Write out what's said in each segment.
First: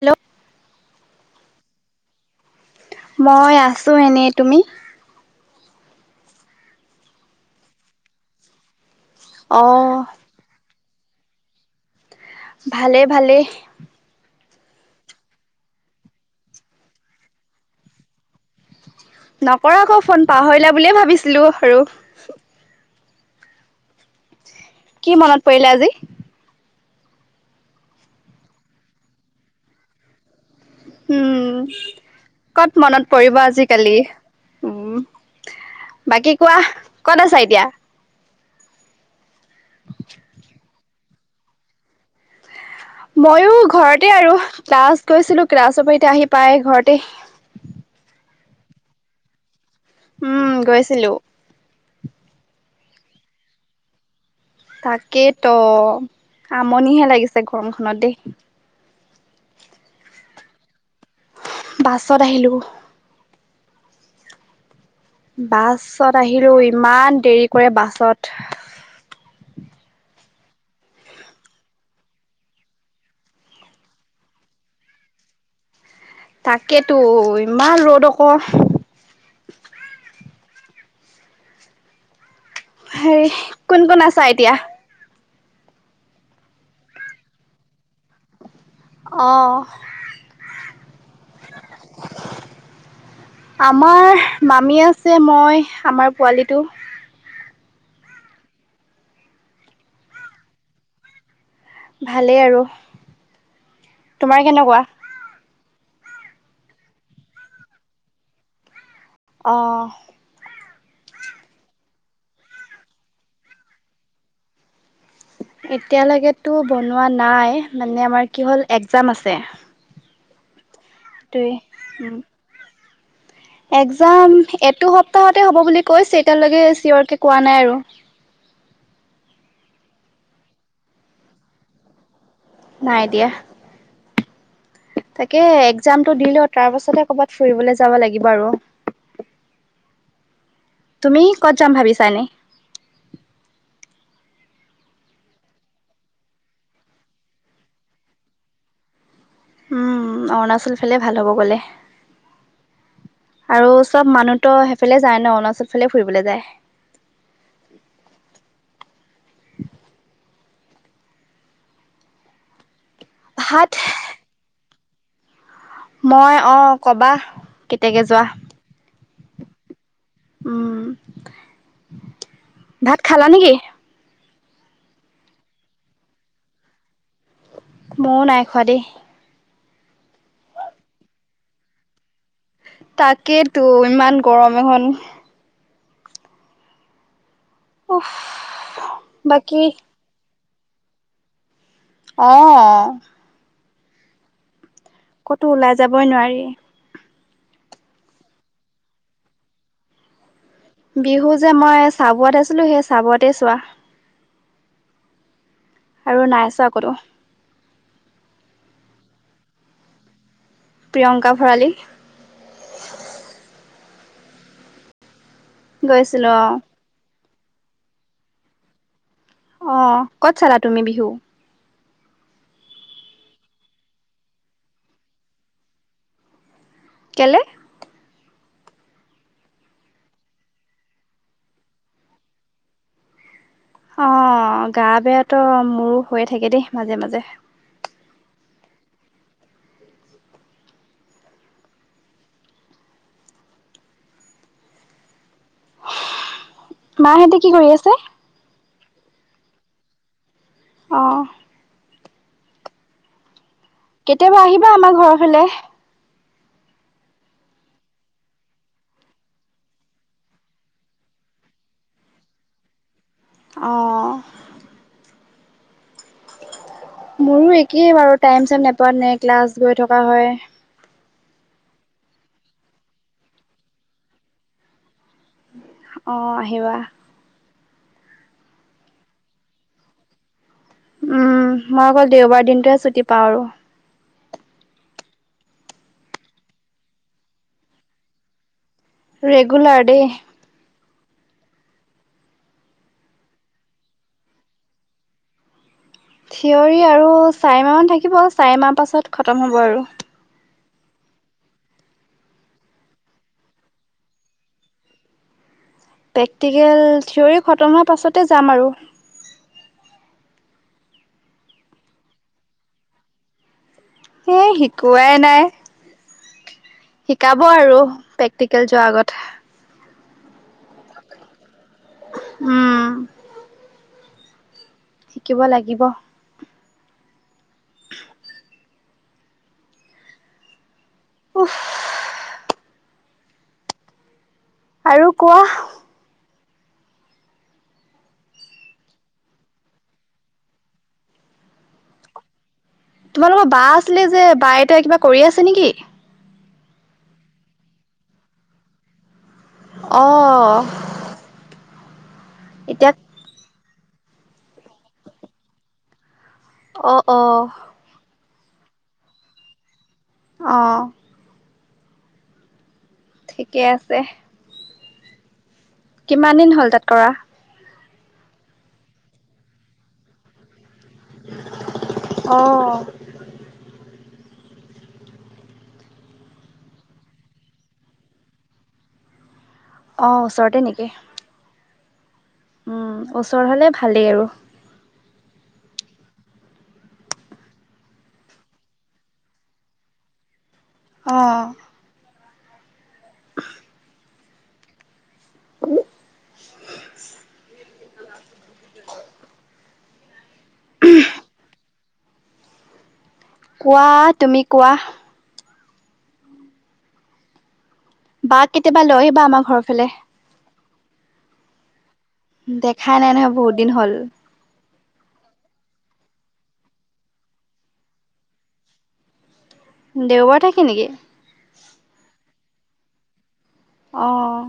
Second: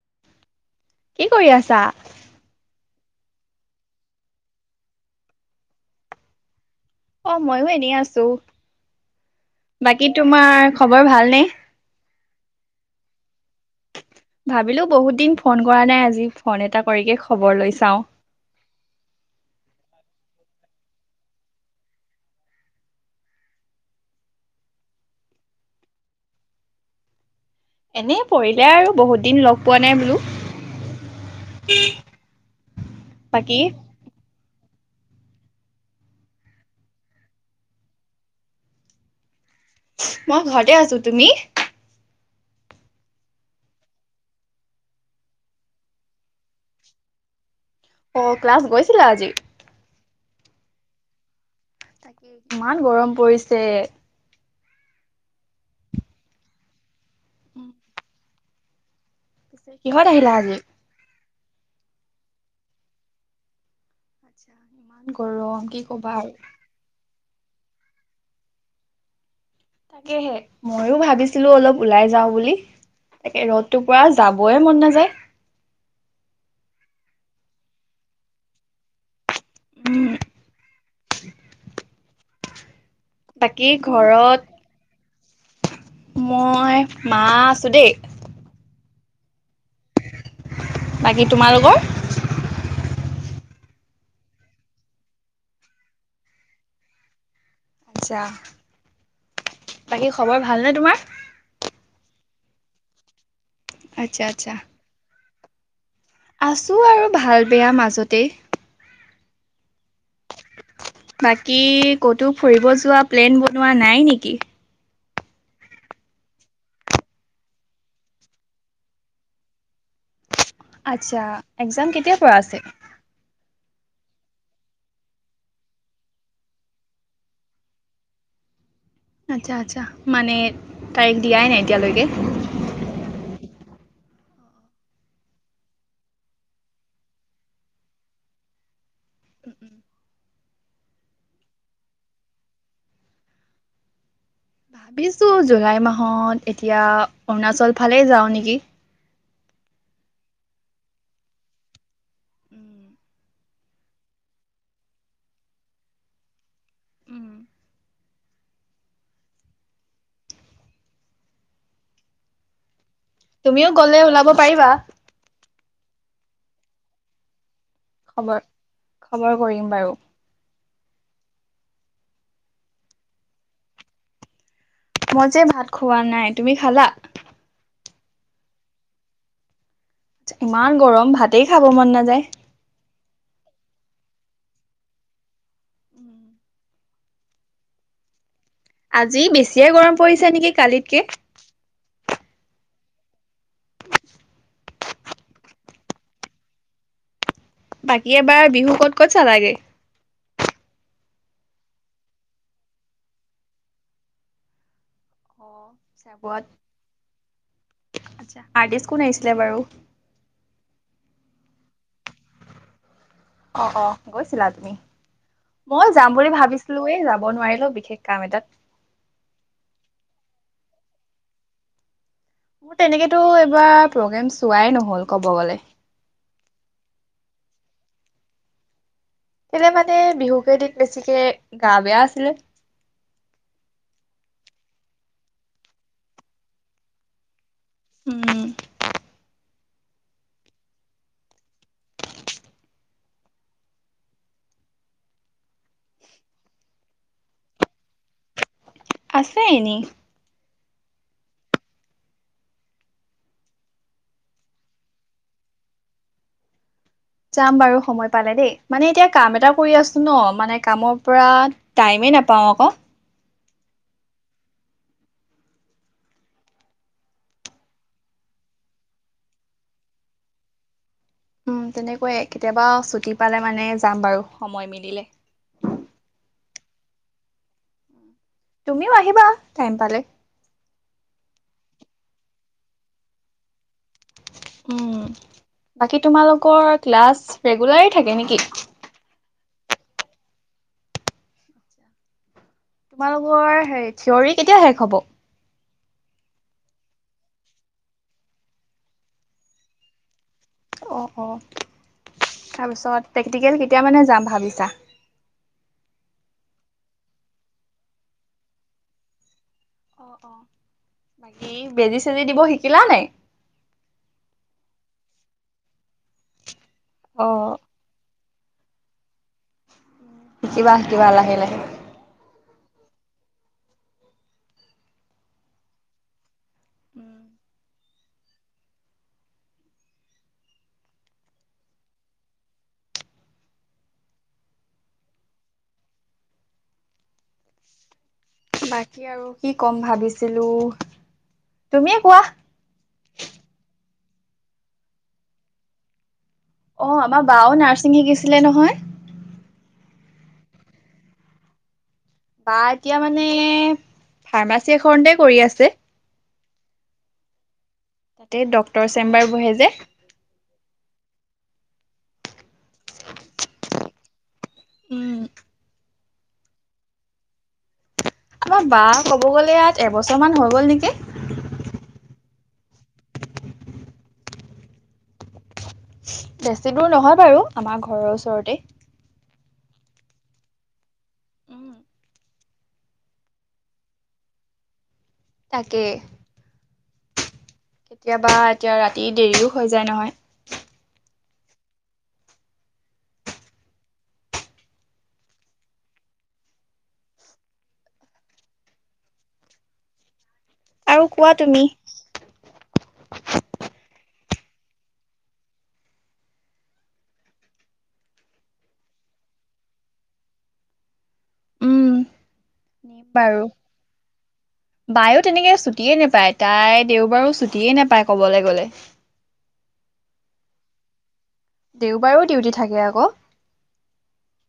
Hello, কি কৰি আছা? মই আছো এনেই তুমি। অ' ময়ো এনেই আছো অঁ বাকী তোমাৰ খবৰ ভালনে? ভালেই ভালেই ভাবিলো বহুত দিন ফোন কৰা নাই আজি ফোন এটা কৰিকে খবৰ লৈ চাও। নক আকৌ ফোন পাহৰিলা বুলিয়ে ভাবিছিলো আৰু। কি মনত পৰিলে আজি। এনেই পৰিলে আৰু বহুত দিন লগ পোৱা নাই বোলো। উম, কত মনত পৰিব বাকী আজিকালি। উম, বাকী কোৱা কত আছা এতিয়া। মই ঘৰতে আছো তুমি। মইো ঘৰতে আৰু ক্লাছ গৈছিলো ক্লাছৰ পৰা এতিয়া আহি পাই ঘৰতে। অ ক্লাছ গৈছিলা আজি। উম গৈছিলো। তাকে ইমান গৰম পৰিছে। তাকে তো আমনিহে লাগিছে গৰমখনত দেই। পিছে কিহত আহিলা আজি? বাছত আহিলোঁ। আচ্ছা। বাছত আহিলো ইমান দেৰি কৰে বাছত। তাকেহে ময়ো ভাবিছিলো অলপ ওলাই যাওঁ বুলি। তাকে ৰ'দটোৰ পৰা যাবই মন নাযায়, তাকেতো ইমান ৰ'দ আকৌ। উম, হেৰি বাকী কোন কোন আছা ঘৰত এতিয়া। মই মা আছো দেই। অহ, বাকী তোমালোকৰ? আমাৰ মামী আছে মই আমাৰ পোৱালিটো। ইচ ৰাম বাকী খবৰ ভালনে তোমাৰ। ভালেই আৰু আচ্ছা তোমাৰ আচ্ছা। কেনেকুৱা আছোঁ আৰু ভাল বেয়া মাজতেই, অহ, বাকী ক'তো ফুৰিব যোৱা প্লেন বনোৱা নাই নেকি। এতিয়ালৈকেতো বনোৱা নাই মানে আমাৰ কি হ'ল একজাম আছে। আছা সেইটোৱে এক্সজাম কেতিয়া পৰা আছে। এক্সজাম এটো সপ্তাহতে হ'ব বুলি কৈছে এতিয়ালৈকে চিঞৰকে কোৱা নাই আৰু আচ্ছা আচ্ছা মানে তাৰিখ দিয়াই নাই এতিয়ালৈকে। নাই দিয়া। তাকে এক্সজামটো দিলও তাৰ পাছতে কৰ'বাত ফুৰিবলে যাব লাগিব আৰু তুমি ক'ত যাম ভাবিছা এনে। ভাবিছো জুলাই মাহত এতিয়া অৰুণাচল ফালে যাওঁ নেকি। উম অৰুণাচল ফালে ভাল হ'ব গলে। [inaudible] আৰু চব মানুহতো সেইফালে যায় ন অৰুণাচল ফালে ফুৰিবলে যায়। তুমিও ভাত গলে ওলাব পাৰিবা। মই অ কবা কেতিয়াকে যোৱা খবৰ খবৰ কৰিম বাৰু। উম। ভাত খালা নেকি? মই যে ভাত খোৱা নাই, তুমি খালা? ময়ো নাই খোৱা দেই। ইমান গৰম ভাতেই খাব মন নাযায়। তাকেই তো ইমান গৰম এখন। [unintelligible] উফ আজি বাকী বেছিয়ে গৰম পৰিছে নেকি কালিতকে? অঁ ক'তো ওলাই যাবই নোৱাৰি।। বাকী এবাৰ বিহু ক'ত ক'ত চালাগে? বিহু যে মই চাবোআট আছিলো সেই চাবতে চোৱা আৰু চাবুৱাত নাইছা আকতো আৰ্টিষ্ট কোন আহিছিলে বাৰু? প্ৰিয়ংকা ভৰালী। অ অ গৈছিলা তুমি? মই যাম বুলি গৈছিলো অ। ভাবিছিলোৱে যাব নোৱাৰিলো বিশেষ কাম এটাত। অহ ক'ত চালা তুমি বিহু? মোৰ তেনেকেতো এইবাৰ প্ৰগ্ৰেম চোৱাই নহল কব গলে। কেলে? কেলে মানে বিহু কেইদিন বেছিকে গা বেয়া আছিলে। অ গা বেয়া তো মোৰো হৈয়ে থাকে দেই মাজে মাজে। উম। মাহতে কি কৰি আছে? আছে এনেই। অহ কেতিয়াবা আহিবা আমাৰ ঘৰৰ ফালে। যাম বাৰু সময় পালে দেই মানে এতিয়া কাম এটা কৰি আছো ন মানে কামৰ পৰা টাইম নাপাওঁ আকৌ। অঁ মোৰো একেই বাৰু টাইম চাইম নেপোতেনে ক্লাছ গৈ থকা হয়। উম তেনেকোৱাই কেতিয়াবা ছুটি পালে মানে যাম বাৰু সময় মিলিলে। অ আহিবা। তুমিও আহিবা টাইম পালে। উম মই অকল দেওবাৰ দিনটোহে ছুটি পাওঁ আৰু। উম বাকী তোমালোকৰ ক্লাছ ৰেগুলাৰেই থাকে নেকি? ৰেগুলাৰ দেই। তোমালোকৰ হে থিয়ৰী কেতিয়া শেষ হ'ব? থিয়ৰী আৰু চাৰি মাহমান থাকিব চাৰি মাহ পাছত খতম হ'ব আৰু। অ অ তাৰপিছত টেকনিকেল কেতিয়া মানে যাম ভাবিছা? প্ৰেক্টিকেল থিয়ৰী খতম হোৱাৰ পাছতে যাম আৰু। অ অ বাকী বেজি -চেজি দিব শিকিলা নাই? এ শিকোৱাই নাই। শিকাব অ', আৰু প্ৰেক্টিকেল যোৱাৰ আগত। শিকিবা শিকিবা লাহে লাহে। উম। শিকিব লাগিব। উম। উফ্ আৰু কোৱা। বাকী আৰু কি ক'ম ভাবিছিলো তুমিয়ে কোৱা তোমালোকৰ বা আছিলে যে বা এতিয়া কিবা কৰি আছে নেকি? অ আমাৰ বাও নাৰ্ছিং শিকিছিলে নহয়। অ'। বা এতিয়া মানে ফাৰ্মাচী এখনতে কৰি আছে। অঁ অ। তাতে ড্টৰ চেম্বাৰ বহে যে। অহ। ঠিকে আছে। উম। কিমান দিন হ'ল তাত কৰা? আমাৰ বা ক'ব গ'লে ইয়াত এবছৰ মান হৈ গ'ল নেকি। অ। বেছি দূৰ নহয় বাৰু আমাৰ ঘৰৰ ওচৰতে। অ', ওচৰতে নেকি? উম ওচৰ হ'লে ভালেই আৰু। তাকে। কেতিয়াবা এতিয়া ৰাতি দেৰিও হৈ যায় নহয়। অ'। [inaudible] আৰু কোৱা তুমি? কোৱা তুমি কোৱা। বা কেতিয়াবা লৈ আহিবা আমাৰ ঘৰৰ ফালে। উম দেখাই নিম নাই নহয় বাৰু বহুত দিন হ'ল। বায়ো তেনেকে ছুটিয়ে নেপায় তাই দেওবাৰো ছুটিয়ে নেপায় কবলৈ গ'লে। দেওবাৰো থাকে নেকি? দেওবাৰো ডিউটি থাকে আকৌ। আহ।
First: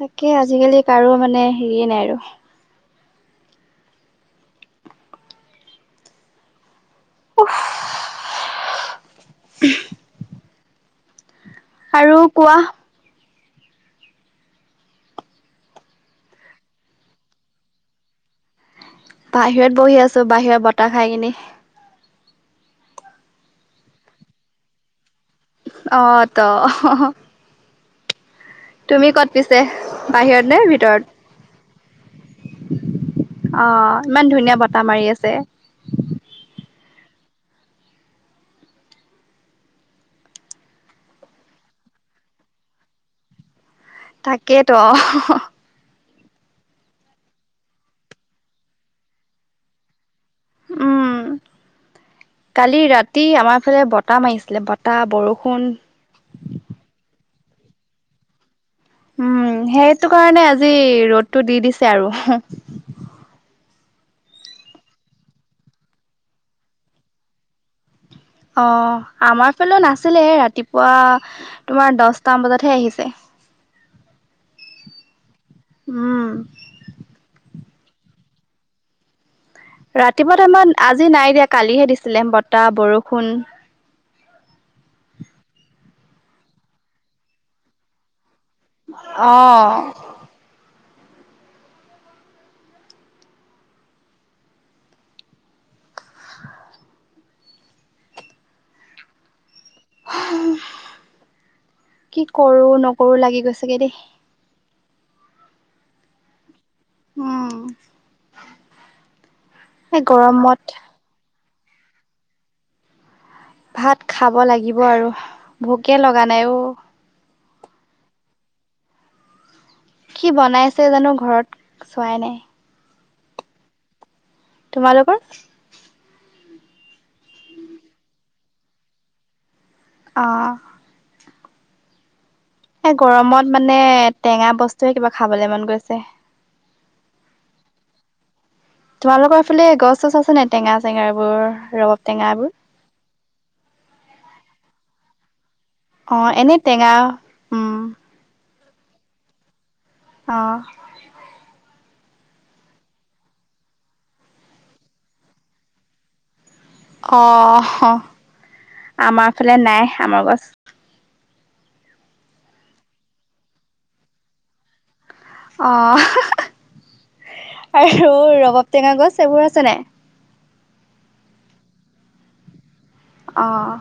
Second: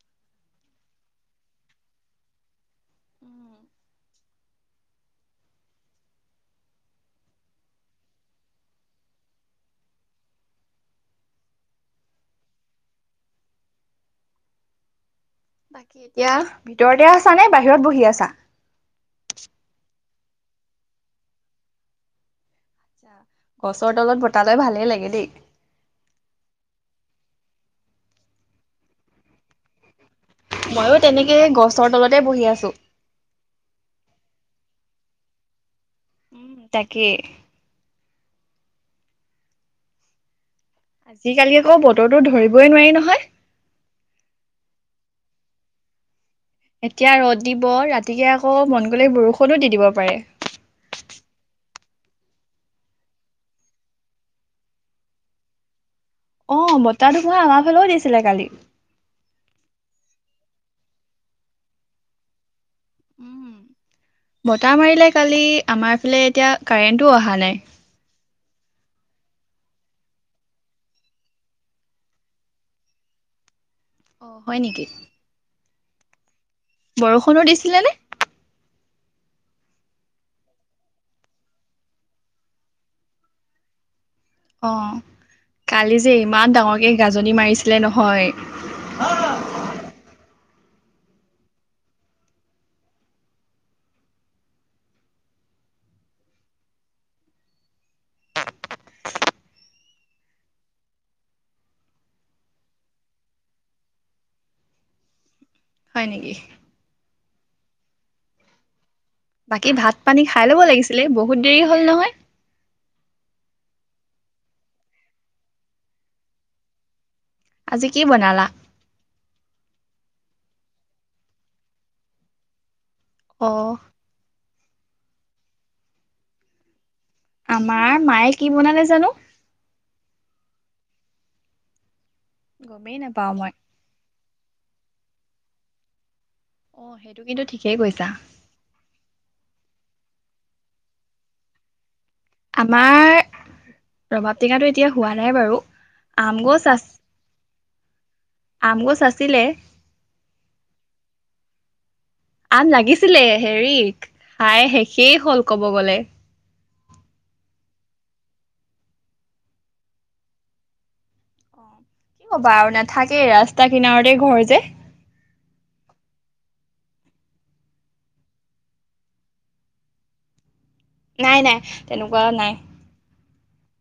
তাকে আজিকালি কাৰো মানে হেৰিয়ে নাই আৰু। উফ আৰু কোৱা। বাকী এতিয়া ভিতৰতে আছা নে বাহিৰত বহি আছা? বাহিৰত বহি আছো বাহিৰত বতাহ খাই কিনি। আ গছৰ তলত বতালৈ ভালেই লাগে দেই। অ', ত'। তুমি ক'ত পিছে? বাহিৰত নে ময়ো ভিতৰত। তেনেকে গছৰ তলতে বহি আছো অ', ইমান ধুনীয়া বত টা মাৰি আছে। উম তাকে। আজিকালি আকৌ বতৰটো ধৰিবই নোৱাৰি নহয়। তাকেইেতো। এতিয়া ৰ'দ দিব ৰাতিকে আকৌ মন গ'লে বৰষুণো দি দিব পাৰে। [inaudible] উম, কালি ৰাতি আমাৰ ফালে বতাহ মাৰিছিলে বতাহ বৰষুণ অ', বতাহ ধুমুহা আমাৰ ফালেও দিছিলে কালি। উম সেইটো কাৰণে আজি ৰ'দটো দি দিছে আৰু। উম। বতাহ মাৰিলে কালি আমাৰ ফালে এতিয়া কাৰেণ্টো অহা নাই। অ', আমাৰ ফালে নাছিলে ৰাতিপুৱা তোমাৰ দশটাম বজাতহে আহিছে। অ', হয় নেকি। উম। বৰষুণো দিছিলে নে? ৰাতিপুৱা টাইমত আজি নাই দিয়া কালিহে দিছিলে বতাহ বৰষুণ। অ', কালি যে ইমান ডাঙৰকে গাজনি মাৰিছিলে নহয়। অ'। কি কৰো নকৰো লাগি গৈছেগে দেই। হয় নেকি। উম। বাকী ভাত এই পানী খাই ল'ব গৰমত লাগিছিলে বহুত দেৰি হ'ল নহয়। ভাত খাব লাগিব আৰু ভোকে লগা নাই অ'। আজি কি বনালা? কি বনাইছে জানো ঘৰত চোৱাই নাই। অ'। তোমালোকে? আমাৰ মায়ে কি বনালে জানো। অ'। এ' গমেই নাপাওঁ মই গৰমত মানে টেঙা বস্তুৱে কিবা খাবলে মন গৈছে। অ' সেইটো কিন্তু ঠিকেই কৈছা। তোমালোকৰ ফালে গছ, চছ আছে নাই টেঙা-চেঙা এইবোৰৰ ৰব আমাৰ ৰবাব টেঙাটো এতিয়া হোৱা নাই বাৰু। অ' আম এনেই গছ টেঙা উম' আমগছ আছিলে। অ'। আম লাগিছিলে হেৰিক হাই শেষেই হল কব গলে। অ' হ আমাৰ ফালে নাই আমৰ গছ। কি ক'বা আৰু নাথাকেই ৰাস্তাৰ কিনাৰতে ঘৰ যে। অ'। [unintelligible] আৰু ৰবাব টেঙা গছ এইবোৰ আছে নাই। নাই নাই তেনেকুৱা নাই। অ'।